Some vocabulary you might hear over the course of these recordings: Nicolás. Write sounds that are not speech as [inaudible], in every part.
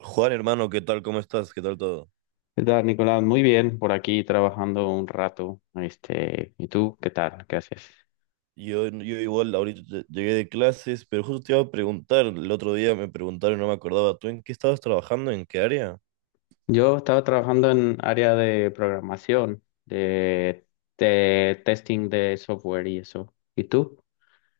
Juan, hermano, ¿qué tal? ¿Cómo estás? ¿Qué tal todo? ¿Qué tal, Nicolás? Muy bien, por aquí trabajando un rato. ¿Y tú qué tal? ¿Qué haces? Yo igual, ahorita llegué de clases, pero justo te iba a preguntar, el otro día me preguntaron, no me acordaba, ¿tú en qué estabas trabajando? ¿En qué área? Yo estaba trabajando en área de programación, de testing de software y eso. ¿Y tú?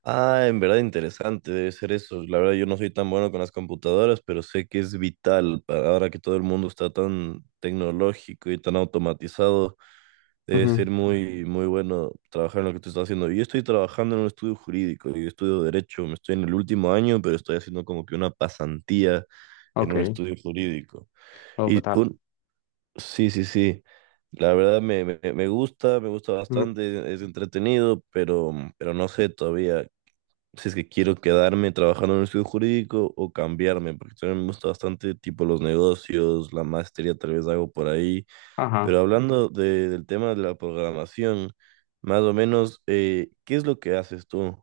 Ah, en verdad interesante debe ser eso. La verdad yo no soy tan bueno con las computadoras, pero sé que es vital para ahora que todo el mundo está tan tecnológico y tan automatizado. Debe Ujú. ser muy, muy bueno trabajar en lo que tú estás haciendo. Yo estoy trabajando en un estudio jurídico, yo estudio derecho, me estoy en el último año, pero estoy haciendo como que una pasantía en un Ok. estudio jurídico. Oh, ¿qué Y tal? un, sí, sí, sí, la verdad me gusta, me gusta Ujú. bastante, es entretenido, pero no sé todavía si es que quiero quedarme trabajando en un estudio jurídico o cambiarme, porque también me gusta bastante tipo los negocios, la maestría tal vez hago por ahí, pero Ajá. hablando del tema de la programación, más o menos, ¿qué es lo que haces tú?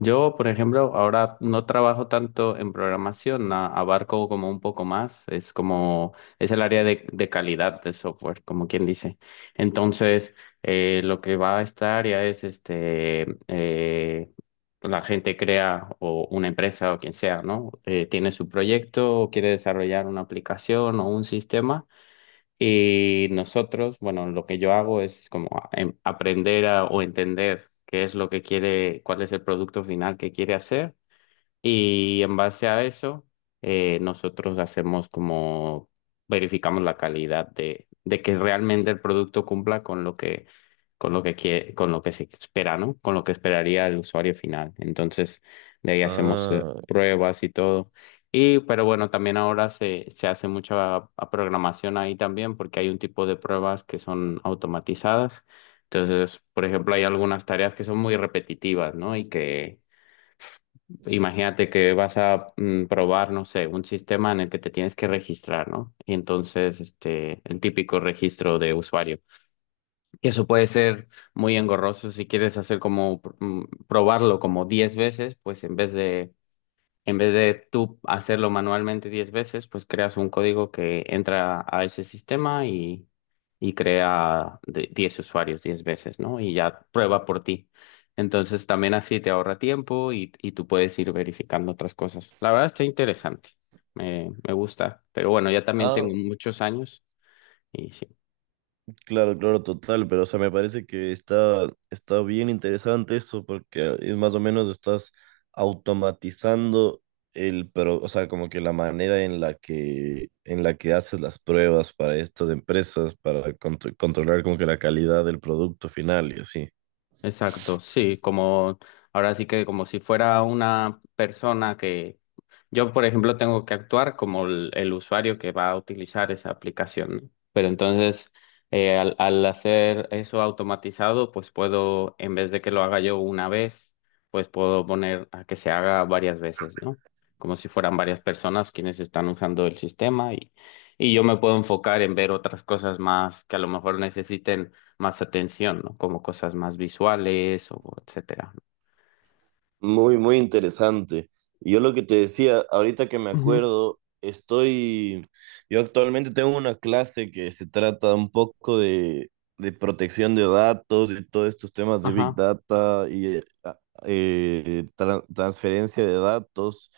Yo, por ejemplo, ahora no trabajo tanto en programación, abarco como un poco más, es como, es el área de calidad de software, como quien dice. Entonces, lo que va a esta área es, la gente crea o una empresa o quien sea, ¿no? Tiene su proyecto o quiere desarrollar una aplicación o un sistema. Y nosotros, bueno, lo que yo hago es como aprender o entender qué es lo que quiere, cuál es el producto final que quiere hacer y en base a eso, nosotros hacemos como, verificamos la calidad de que realmente el producto cumpla con lo que, con lo que con lo que se espera, ¿no? Con lo que esperaría el usuario final. Entonces, de ahí hacemos Ah, pruebas y todo. Y, pero bueno, también ahora se hace mucha programación ahí también, porque hay un tipo de pruebas que son automatizadas. Entonces, por ejemplo, hay algunas tareas que son muy repetitivas, ¿no? Y que imagínate que vas a probar, no sé, un sistema en el que te tienes que registrar, ¿no? Y entonces, el típico registro de usuario. Que eso puede ser muy engorroso si quieres hacer como probarlo como 10 veces, pues en vez de tú hacerlo manualmente 10 veces, pues creas un código que entra a ese sistema y crea 10 usuarios 10 veces, ¿no? Y ya prueba por ti. Entonces también así te ahorra tiempo y tú puedes ir verificando otras cosas. La verdad está interesante, me gusta, pero bueno, ya también ah, tengo muchos años y sí. claro, claro, total, pero o sea, me parece que está, está bien interesante eso porque es más o menos estás automatizando el, pero, o sea, como que la manera en la que haces las pruebas para estas empresas, para controlar como que la calidad del producto final y así. Exacto, sí, como ahora sí que como si fuera una persona que yo, por ejemplo, tengo que actuar como el usuario que va a utilizar esa aplicación, ¿no? Pero entonces, al hacer eso automatizado, pues puedo, en vez de que lo haga yo una vez, pues puedo poner a que se haga varias veces, ¿no? Como si fueran varias personas quienes están usando el sistema y yo me puedo enfocar en ver otras cosas más que a lo mejor necesiten más atención, ¿no? Como cosas más visuales o etcétera. Muy, muy interesante. Y yo lo que te decía, ahorita que me Ujú. acuerdo, estoy, yo actualmente tengo una clase que se trata un poco de protección de datos y todos estos temas de Big Ajá. Data y transferencia de datos.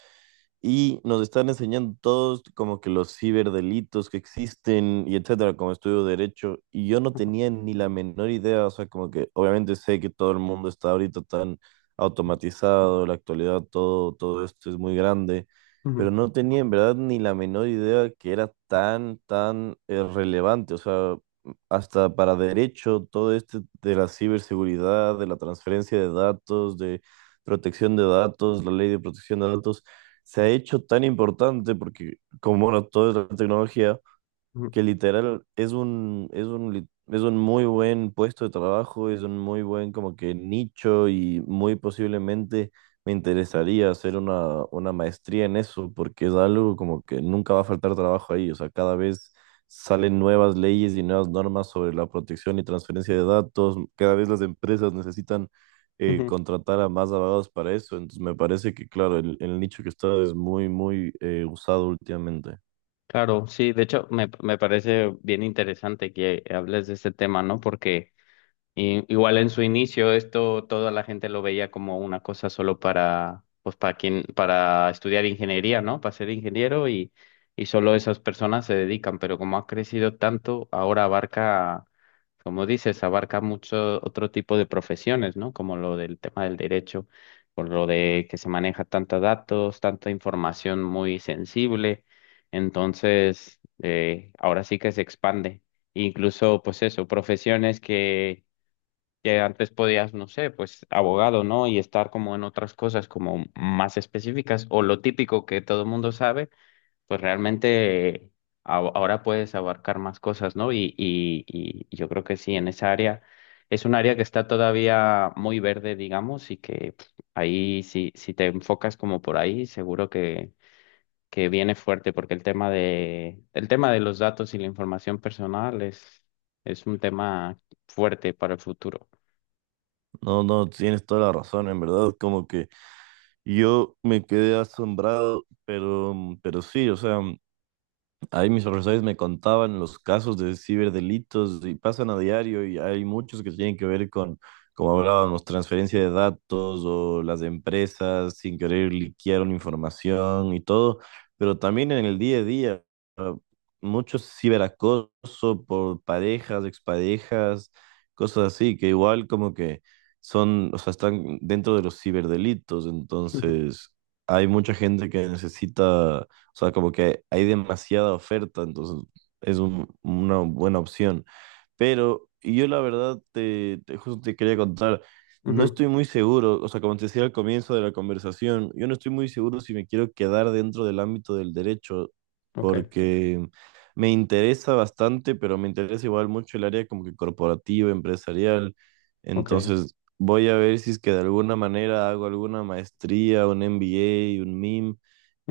Y nos están enseñando todos como que los ciberdelitos que existen y etcétera, como estudio de derecho. Y yo no Ajá, tenía ni la menor idea, o sea, como que obviamente sé que todo el mundo está ahorita tan automatizado, en la actualidad, todo, todo esto es muy grande, ujú, pero no tenía en verdad ni la menor idea que era tan, tan relevante, o sea, hasta para derecho, todo este de la ciberseguridad, de la transferencia de datos, de protección de datos, la ley de protección de datos, se ha hecho tan importante porque como ahora todo es la tecnología, ujú, que literal es un muy buen puesto de trabajo, es un muy buen como que nicho y muy posiblemente me interesaría hacer una maestría en eso porque es algo como que nunca va a faltar trabajo ahí, o sea, cada vez salen nuevas leyes y nuevas normas sobre la protección y transferencia de datos, cada vez las empresas necesitan ujú. contratar a más abogados para eso, entonces me parece que claro, el nicho que está es muy, muy usado últimamente. Claro, sí, de hecho me parece bien interesante que hables de este tema, ¿no? Porque y igual en su inicio esto toda la gente lo veía como una cosa solo para pues para quien para estudiar ingeniería, ¿no? Para ser ingeniero y solo esas personas se dedican, pero como ha crecido tanto, ahora abarca, como dices, abarca mucho otro tipo de profesiones, ¿no? Como lo del tema del derecho, por lo de que se maneja tantos datos, tanta información muy sensible. Entonces, ahora sí que se expande incluso pues eso, profesiones que antes podías, no sé, pues abogado, ¿no? Y estar como en otras cosas como más específicas o lo típico que todo el mundo sabe, pues realmente ahora puedes abarcar más cosas, ¿no? Y yo creo que sí, en esa área es un área que está todavía muy verde, digamos, y que pf, ahí si, si te enfocas como por ahí, seguro que viene fuerte, porque el tema de los datos y la información personal es un tema fuerte para el futuro. No, no, tienes toda la razón, en verdad, como que yo me quedé asombrado, pero sí, o sea, ahí mis profesores me contaban los casos de ciberdelitos y pasan a diario y hay muchos que tienen que ver con, como hablábamos, transferencia de datos o las empresas sin querer liquearon información y todo, pero también en el día a día, ah, mucho ciberacoso por parejas, exparejas, cosas así, que igual como que son, o sea, están dentro de los ciberdelitos, [laughs] entonces hay mucha gente que necesita, o sea, como que hay demasiada oferta, entonces es una buena opción. Pero yo la verdad justo te quería contar, no Ujú. estoy muy seguro, o sea, como te decía al comienzo de la conversación, yo no estoy muy seguro si me quiero quedar dentro del ámbito del derecho, Ok, porque me interesa bastante, pero me interesa igual mucho el área como que corporativa, empresarial. ok, Entonces voy a ver si es que de alguna manera hago alguna maestría, un MBA, un MIM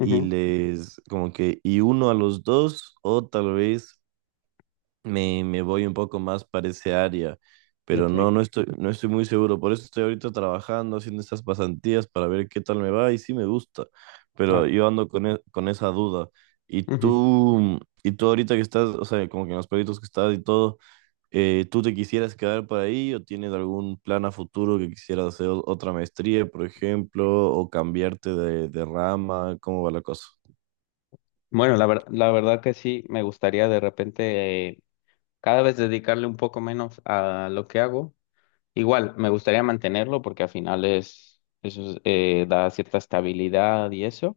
y les como que y uno a los dos o tal vez me voy un poco más para ese área, pero no, ok, no estoy, no estoy muy seguro, por eso estoy ahorita trabajando, haciendo estas pasantías para ver qué tal me va y sí me gusta, pero claro. yo ando con, con esa duda. Y Ujú. tú, y tú ahorita que estás, o sea, como que en los proyectos que estás y todo, ¿tú te quisieras quedar por ahí o tienes algún plan a futuro que quisieras hacer otra maestría, por ejemplo, o cambiarte de rama? ¿Cómo va la cosa? Bueno, la la verdad que sí, me gustaría de repente cada vez dedicarle un poco menos a lo que hago. Igual, me gustaría mantenerlo porque al final es, eso es, da cierta estabilidad y eso,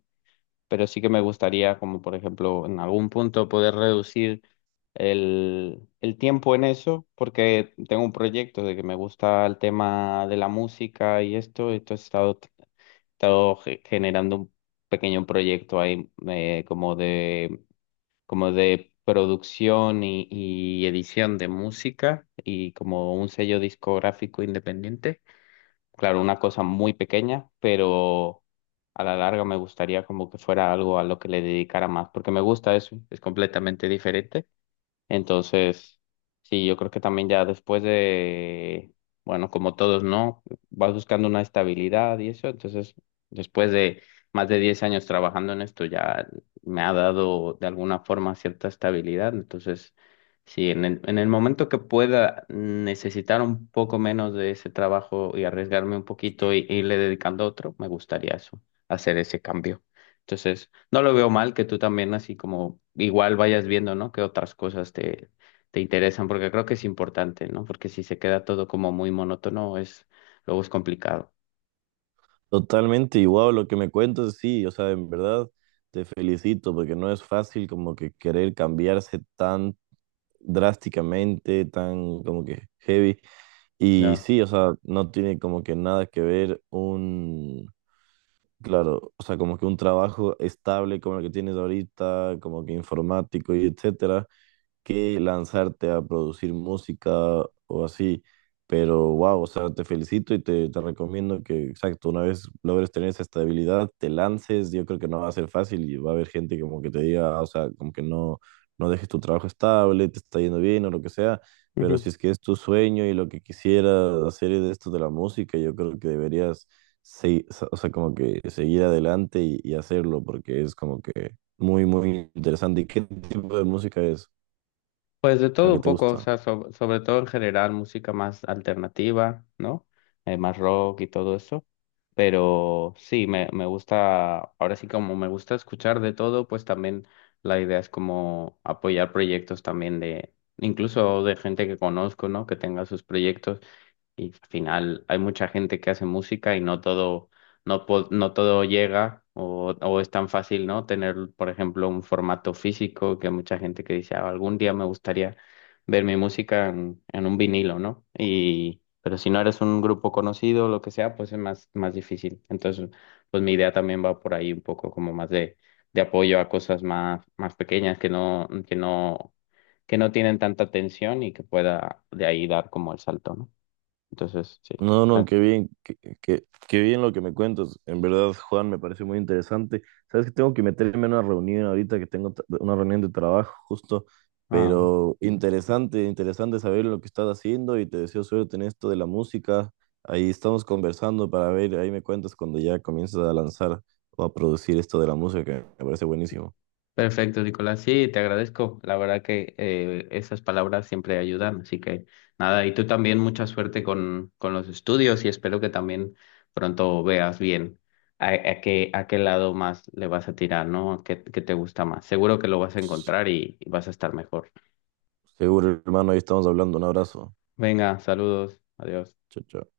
pero sí que me gustaría, como por ejemplo, en algún punto poder reducir el tiempo en eso, porque tengo un proyecto de que me gusta el tema de la música y esto he estado generando un pequeño proyecto ahí como de producción y edición de música y como un sello discográfico independiente. Claro, una cosa muy pequeña, pero a la larga me gustaría como que fuera algo a lo que le dedicara más, porque me gusta eso, es completamente diferente entonces, sí, yo creo que también ya después de, bueno, como todos, ¿no? Vas buscando una estabilidad y eso. Entonces, después de más de 10 años trabajando en esto, ya me ha dado de alguna forma cierta estabilidad. Entonces, sí, en en el momento que pueda necesitar un poco menos de ese trabajo y arriesgarme un poquito y irle dedicando a otro, me gustaría eso, hacer ese cambio. Entonces, no lo veo mal que tú también así como igual vayas viendo, ¿no? Que otras cosas te, te interesan, porque creo que es importante, ¿no? Porque si se queda todo como muy monótono, es, luego es complicado. Totalmente, igual lo que me cuentas, sí, o sea, en verdad te felicito porque no es fácil como que querer cambiarse tan drásticamente, tan como que heavy. Y Ya. sí, o sea, no tiene como que nada que ver un, claro, o sea, como que un trabajo estable como el que tienes ahorita, como que informático y etcétera que lanzarte a producir música o así. Pero wow, o sea, te felicito y te recomiendo que, exacto, una vez logres tener esa estabilidad, te lances. Yo creo que no va a ser fácil y va a haber gente que como que te diga, "Ah, o sea, como que no, no dejes tu trabajo estable, te está yendo bien o lo que sea. Pero si es que es tu sueño y lo que quisieras hacer es esto de la música, yo creo que deberías, se- o sea, como que seguir adelante y hacerlo porque es como que muy, muy interesante. ¿Y qué tipo de música es? Pues de La todo que un te poco, o gusta. sea, sobre todo en general música más alternativa, ¿no? Más rock y todo eso. Pero sí, me gusta, ahora sí como me gusta escuchar de todo, pues también la idea es como apoyar proyectos también de, incluso de gente que conozco, ¿no? Que tenga sus proyectos. Y al final hay mucha gente que hace música y no todo, no, no todo llega o es tan fácil, ¿no? Tener, por ejemplo, un formato físico que hay mucha gente que dice, "Ah, algún día me gustaría ver mi música en un vinilo, ¿no? Y, pero si no eres un grupo conocido o lo que sea, pues es más, más difícil. Entonces, pues mi idea también va por ahí un poco como más de apoyo a cosas más, más pequeñas que no, que no, que no tienen tanta atención y que pueda de ahí dar como el salto, ¿no? Entonces, sí. No, me- no, qué bien, qué, qué bien lo que me cuentas. En verdad, Juan, me parece muy interesante. Sabes que tengo que meterme en una reunión ahorita, que tengo una reunión de trabajo justo, Ah, pero interesante, interesante saber lo que estás haciendo y te deseo suerte en esto de la música. Ahí estamos conversando para ver, ahí me cuentas cuando ya comiences a lanzar o a producir esto de la música, que me parece buenísimo. perfecto, Nicolás. Sí, te agradezco. La verdad que esas palabras siempre ayudan. Así que nada, y tú también mucha suerte con los estudios y espero que también pronto veas bien a qué lado más le vas a tirar, ¿no? A qué, qué te gusta más. Seguro que lo vas a encontrar y vas a estar mejor. Seguro, hermano, ahí estamos hablando. Un abrazo. Venga, saludos. Adiós. Chao, chao.